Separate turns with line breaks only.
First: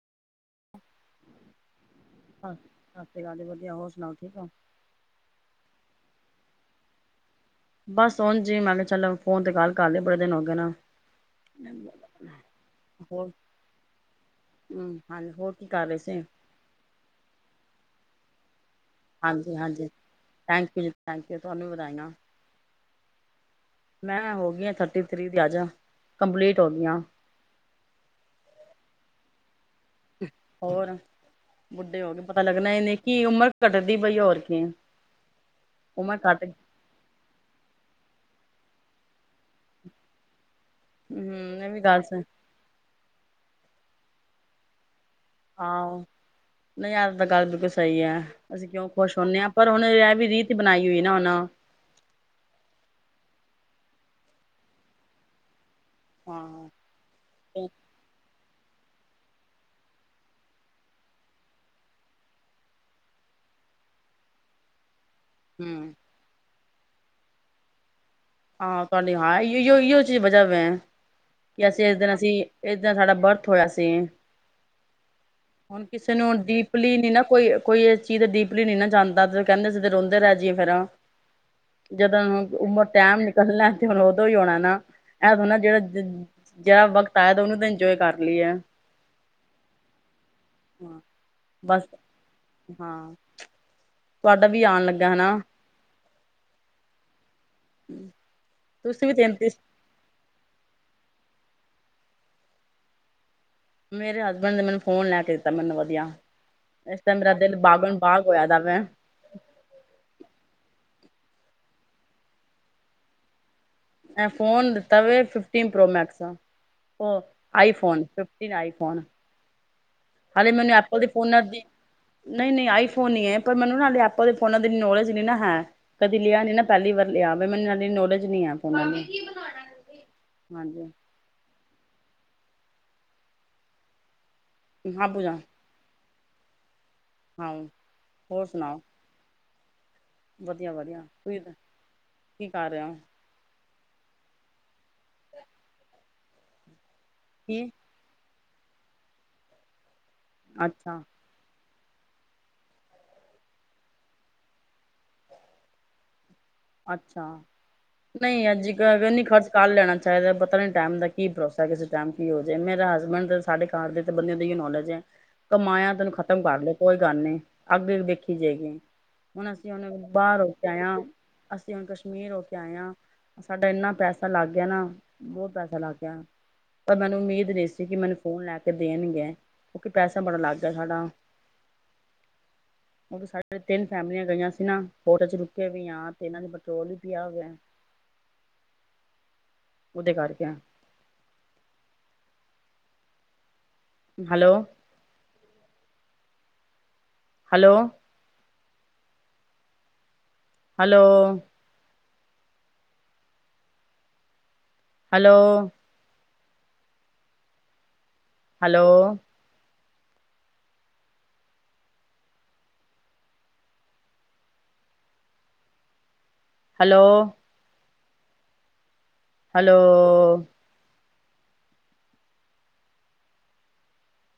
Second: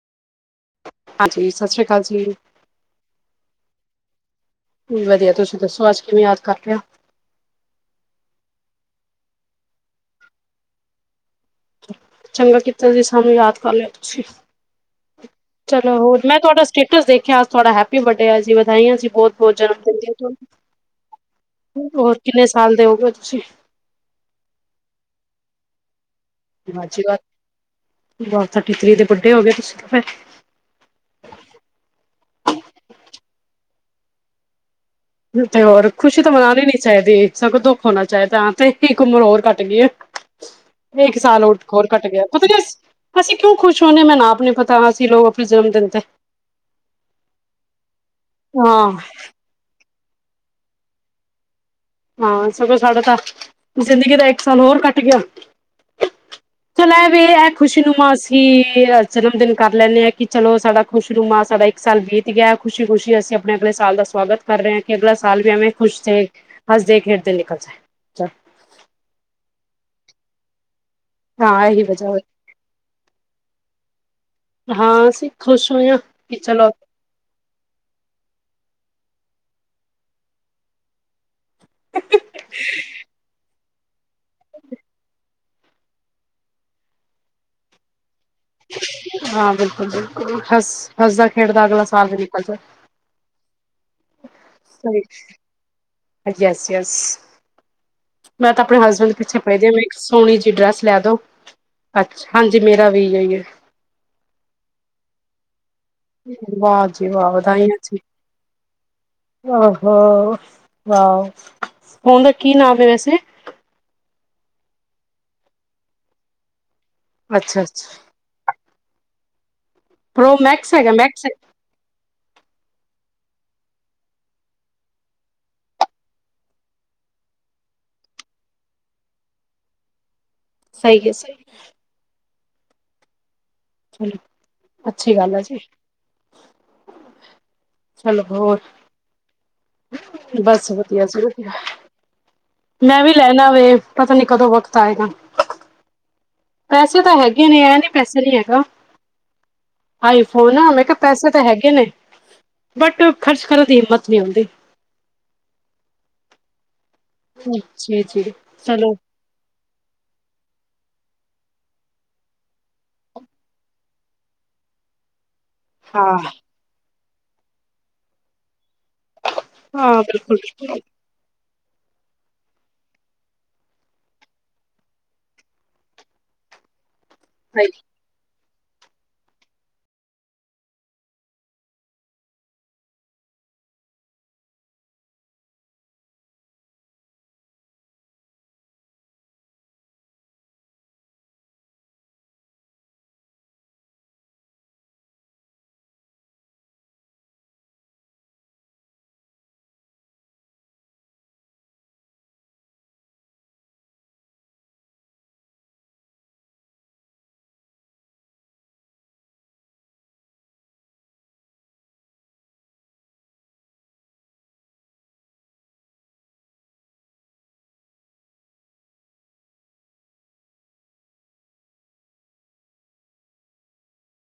ਹਾਂਜੀ, ਸਤਿ ਸ਼੍ਰੀ ਅਕਾਲ ਜੀ।
ਸਤਿ ਸ੍ਰੀ ਅਕਾਲ, ਵਧੀਆ, ਹੋਰ ਸੁਣਾਓ, ਠੀਕ ਹੋ?
ਵਧੀਆ, ਤੁਸੀਂ ਦੱਸੋ, ਅੱਜ ਕਿਵੇਂ ਯਾਦ ਕਰ ਲਿਆ।
ਬਸ ਉਝ ਹੀ ਮੈਂ ਕਿਹਾ, ਚੱਲ ਫੋਨ ਤੇ ਕਾਲ ਕਰ ਲੋ ਬੜੇ ਦਿਨ ਹੋ ਗਏ ਨਾ।
ਚੰਗਾ ਕੀਤਾ ਦੇ,
ਹੋਰ
ਸਾਨੂੰ ਯਾਦ ਕਰ ਲਿਆ ਤੁਸੀਂ
ਹੂੰ ਹਾਂਜੀ ਹੋਰ ਕੀ ਕਰ
ਚਲੋ
ਰਹੇ ਸੀ
ਹੋਰ, ਮੈਂ ਤੁਹਾਡਾ ਸਟੇਟਸ ਦੇਖਿਆ, ਅਜ ਤੋਹਾਡਾ ਹੈਪੁ ਬਰਡੇ ਹੈ ਜੀ, ਵਧਾਈਆਂ ਜੀ। ਬਹੁਤ-ਬਹੁਤ
ਹਾਂਜੀ
ਜਨਮ
ਹਾਂਜੀ।
ਦਿੰਨ ਦਿਆਂ,
ਥੈਂਕ ਯੂ ਜੀ ਥੈਂਕ ਯੂ ਵੀ
ਤੁਹਾਨੂੰ
ਵਧਾਈਆਂ
ਹੋਰ ਕਿੰਨੇ ਸਾਲ ਦੇ ਹੋਗੇ ਹੋ ਤੁਸੀਂ।
ਮੈਂ ਨਾ ਹੋ ਗਈ ਹਾ, ਥਰਟੀ ਥ੍ਰਰੀ ਦੀ ਆਜ।
ਅੱਛੀ ਬਾਤ ਥਰਟੀ ਥ੍ਰੀ, ਦੇ ਵੱਡੇ ਹੋ ਗਏ ਤੁਸੀਂ ਤਾਂ ਫਿਰ।
ਹੋਰ ਬੁੱਢੇ ਹੋ ਗਏ, ਪਤਾ ਲੱਗਣਾ ਇਹ ਨੀ ਕੀ ਉਮਰ ਘੱਟਦੀ ਪਣੀ ਹੈ। ਹੋਰ ਕਿ
ਕਿਥੇ ਹੋਰ ਖੁਸ਼ੀ ਤਾਂ ਮਨਾ ਹੀ ਨੀ ਸੀ। ਚਾਹੀਦੀ ਸਗੋਂ, ਦੁੱਖ ਹੋਣਾ ਚਾਹੀਦਾ ਹੈ, ਤੇ ਇੱਕ ਉਮਰ ਹੋਰ ਘਟ ਗਈ ਏ। ਇੱਕ
ਹੂੰ
ਸਾਲ
ਇਹ ਵੀ
ਹੋਰ
ਗੱਲ
ਘੱਟ
ਸ
ਗਿਆ। ਪਤਾ ਨੀ ਅਸੀਂ ਕਿਉਂ ਖੁਸ਼ ਹੁੰਦੇ ਹਾ, ਮੈਨੂ ਆਪ ਨੀ ਪਤਾ ਅਸੀਂ ਲੋਕ। ਜਨਮ
ਹਾਂ
ਦਿਨ ਤੇ
ਔ ਨੀ ਏ ਤਾਂ ਗੱਲ ਬਿਲਕੁਲ ਸਹੀ ਹੈ। ਅਸੀਂ
ਹਾਂ
ਕਿਉਂ ਖੁਸ਼ ਹੁੰਦੇ ਹਾਂ। ਪਰ ਹੁਣ ਇਹ ਵੀ, ਰੀਤ ਬਣਾਈ ਹੋਈ ਨਾ ਉਹਨਾਂ
ਹਾਂ ਸਗੋਂ ਸਾਡਾ ਤਾਂ, ਜ਼ਿੰਦਗੀ ਦਾ ਇੱਕ ਸਾਲ ਹੋਰ ਘੱਟ ਗਿਆ।
ਹਾਂ
ਚਲੋ ਹੈ ਵੀ ਐ ਖੁਸ਼ਨੁਮਾ ਸੀ। ਕੀ ਜਨਮ ਦਿਨ ਕਰ ਲੈਂਦੇ ਆ, ਕਿ ਚਲੋ ਸਾਡਾ ਖੁਸ਼ਰੂਮਾ ਸਾਡਾ ਇੱਕ ਸਾਲ ਬੀਤ ਗਿਆ। ਖੁਸ਼ੀ-ਖੁਸ਼ੀ ਅਸੀਂ ਆਪਣੇ ਅਗਲੇ ਸਾਲ ਦਾ ਸਵਾਗਤ ਕਰ ਰਹੇ ਹਾਂ, ਕਿ ਅਗਲਾ ਸਾਲ ਵੀ ਐਵੇਂ
ਹੂੰ
ਖੁਸ਼ ਰਹੇ। ਹੱਸਦੇ- ਖੇਡਦੇ ਲਿਕਲ ਜਾਏ।
ਹਾਂ ਤੁਹਾਡੀ ਹਾਂ, ਏਹੀ ਓ ਚੀਜ਼ ਵਜਾ ਹੋ
ਹਾਂ
ਕਿ
ਇਹੀ
ਅਸੀਂ ਇਸ
ਵਜ੍ਹਾ
ਦਿਨ
ਹੋਈ
ਅਸੀਂ ਇਦਾ ਸਾਡਾ ਬਰਥ ਹੋਇਆ ਸੀ।
ਹਾਂ ਅਸੀਂ ਖੁਸ਼
ਹੁਣ
ਹੋਏ ਹਾਂ
ਕਿਸੇ ਨੂੰ
ਕਿ ਚਲੋ
ਡੀਪਲੀ ਨੀ ਨਾ ਕੋਈ ਕੋਈ ਇਹ ਚੀਜ਼ ਤੇ ਡੀਪਲੀ ਨਹੀਂ ਨਾ ਜਾਂਦਾ। ਤੇ ਕਹਿੰਦੇ ਸੀ ਤੇ ਰੋਂਦੇ ਰਹਿ ਜਈਏ ਫੇਰਾਂ। ਜਦੋਂ ਉਮਰ ਟੈਮ ਨਿਕਲਣਾ ਤੇ ਹੁਣ ਉਦੋਂ ਹੀ ਆਉਣਾ ਨਾ, ਇਹ ਥੋੜਾ ਨਾ ਜਿਹੜਾ। ਜਿਹੜਾ ਵਕਤ ਆਇਆ ਤਾਂ ਉਹਨੂੰ ਤਾਂ ਇੰਜੋਏ ਕਰ ਲਈਏ।
ਹਾਂ ਬਿਲਕੁਲ-ਬਿਲਕੁਲ ਹਸ ਹੱਸਦਾ- ਖੇਡਦਾ ਅਗਲਾ
ਬਸ
ਸਾਲ ਵੀ ਨਿਕਲ ਜਾਣੇ।
ਹਾਂ, ਤੁਹਾਡਾ ਵੀ ਆਉਣ ਲੱਗਾ ਹੈਨਾ।
ਯਸ-ਯਸ ਮੈਂ ਤਾਂ ਆਪਣੇ
ਤੁਸੀਂ
ਹਸਬੈਂਡ
ਵੀ
ਪਿੱਛੇ
ਤੇਤੀ
ਪਏਦੇ ਬ ਸੋਹਣੀ ਜਿਹੀ ਡਰੈਸ ਲੈ ਦੋ। ਅੱਛਾ ਹਾਂਜੀ ਮੇਰਾ ਵੀ ਇਹੀਓ ਹੈ।
ਮੇਰੇ ਹਸਬੈਂਡ ਨੇ ਮੈਨੂੰ ਫੋਨ ਲੈ ਕੇ ਦਿੱਤਾ ਮੈਨੂੰ ਵਧੀਆ।
ਵਾਹ
ਇਸ
ਜੀ
ਟੇਮ
ਵਾਹ
ਮੇਰਾ ਦਿਲ
ਵਧਾਈਆਂ ਜੀ
ਬਾਗਮ ਬਾਗ ਹੋਇਆ ਦਾ ਵੈਂ।
ਆਹੋ, ਵਾਹੋ, ਫੋਨ ਦਾ ਕੀ ਨਾਮ ਹੈ ਵੈਸੇ?
ਐ ਫੋਨ ਲਿੱਤਾ ਵੇ, ਫਿਫਟੀਨ ਪ੍ਰੋ ਮੈਕਸ ਦਾ, ਉਹ
ਅੱਛਾ
ਆਈ
ਅੱਛਾ
ਫੋਨ। ਟੀਨ ਆਈਫੋਨ।
ਪ੍ਰੋ
ਹਾਲੇ
ਮੈਕਸ
ਮੈਨੂੰ
ਹੈਗਾ
ਐਪਲ ਦੇ
ਮੈਕਸ
ਫੋਨਾਂ ਦੀ। ਨਹੀਂ-ਨਹੀਂ ਆਈ ਫੋਨ ਹੀ ਹੈ, ਪਰ ਮੈਨੂੰ ਨਾ ਹਾਲੇ ਐਪਲ ਦੇ ਫੋਨਾਂ ਦੀ ਇਨੀ ਨੌਲੇਜ ਨਹੀਂ ਨਾ ਹੈ। ਕਦੀ ਲਿਆ ਨੀ ਨਾ, ਪਹਿਲੀ ਵਾਰ ਲਿਆ। ਫੇਰ ਮੈਨੂੰ ਇਨੀੱ ਨੌਲੇਜ ਨਹੀਂ ਆ ਫੋਨਾ ਦੀ। ਹਾਂਜੀ
ਸਾਂਹੀ ਕਹਾ ਹੈ ਸਹੀ। ਹੈ,
ਹਾਂ
ਅੱਛੀ ਗੱਲ
ਪੂਜਾ
ਆ ਜੀ।
ਹਾਂ।
ਚਲੋ ਹੋਰ? ਬਸ ਵਧੀਆ ਜੇ ਵਧੀਆ।
ਕੀ ਕਰ ਰਿਹੇ ਹੋ?
ਮੈਂ ਵੀ ਲੈਣਾ ਵੇ ਪਤਾ ਨੀ ਕਦੋਂ ਵਕਤ ਆਏਗਾ। ਪੈਸੇ ਤਾਂ ਹੈਗੇ ਨੇ,
ਕੀ
ਇਹ ਨੀ ਪੈਸੇ ਨੀ ਹੈਗਾ। ਆਈਫੋਨ ਨਾ ਮੈਂ ਕਿਹਾ
ਅੱਛਾ
ਪੈਸੇ। ਤਾਂ ਹੈਗੇ ਨੇ ਬਟ ਖਰਚ ਕਰਨ ਦੀ ਹਿੰਮਤ ਨਹੀਂ ਆਉਂਦੀ।
ਅੱਛਾ,
ਜੀ ਜੀ
ਨਹੀਂ
ਚਲੋ
ਅੱਜਨੀ ਖਰਚ। ਕੱਲ ਲੈਣਾ ਚਾਹੀਦਾ, ਪਤਾ ਨੀ ਟਾਈਮ ਦਾ ਕੀ ਭੋਸਾ। ਕਿਸੇ ਟਾਈਮ ਕੀ ਹੋ ਜਾਵੇ ਮੇਰਾ ਹਸਬੈਂਡ ਸਾਡੇ ਘਰ ਦੇ ਤੇ ਬੰਦਿਆਂ ਦੀ ਇਹ ਹੀ ਨੌਲੇਜ ਹੈ। ਕਮਾਇਆ ਤੈ ਓਹਨੂੰ
ਹਾਂ
ਖਤਮ ਕਰ ਲਓ, ਕੋਈ ਗੱਲ ਨਹੀਂ, ਅੱਗੇ ਦੇਖੀ ਜਾਏਗੀ। ਹੁਣ ਅਸੀਂ ਹੁਣੇ
ਹਾਂ ਬਿਲਕੁਲ
ਬਾਹਰ ਹੋ ਕੇ ਆਏ ਹਾਂ, ਅਸੀਂ ਹੁਣ ਕਸ਼ਮੀਰ ਹੋ ਕੇ ਆਏ ਹਾਂ। ਸਾਡਾ ਇੰਨਾ ਪੈਸਾ ਲੱਗ ਗਿਆ ਨਾ, ਬਹੁਤ ਪੈਸਾ ਲੱਗ ਗਿਆ, ਪਰ ਮੈਨੂੰ ਉਮੀਦ ਰੇ
ਸਹੀ
ਸੀ ਕਿ, ਮੈਨੂੰ ਫੋਨ ਲੈ ਕੇ ਦੇਣਗੇ, ਕਿਉਂਕਿ ਪੈਸਾ ਬੜਾ ਲੱਗ ਗਿਆ ਸਾਡਾ। ਉਹ ਸਾਡੇ ਤਿੰਨ ਫੈਮਲੀਆਂ ਗਈਆਂ ਸੀ ਨਾ, ਹੋਟਲ ਚ ਰੁਕੇ ਵੀ ਆ। ਤੇ ਇਹਨਾਂ ਨੇ ਪੈਟਰੋਲ ਵੀ ਪਿਆ ਹੁਆ ਹੈ। ਉਹਦੇ ਕਰਕੇ hello. Hello. Hello. Hello. Hello. Hello. Hello.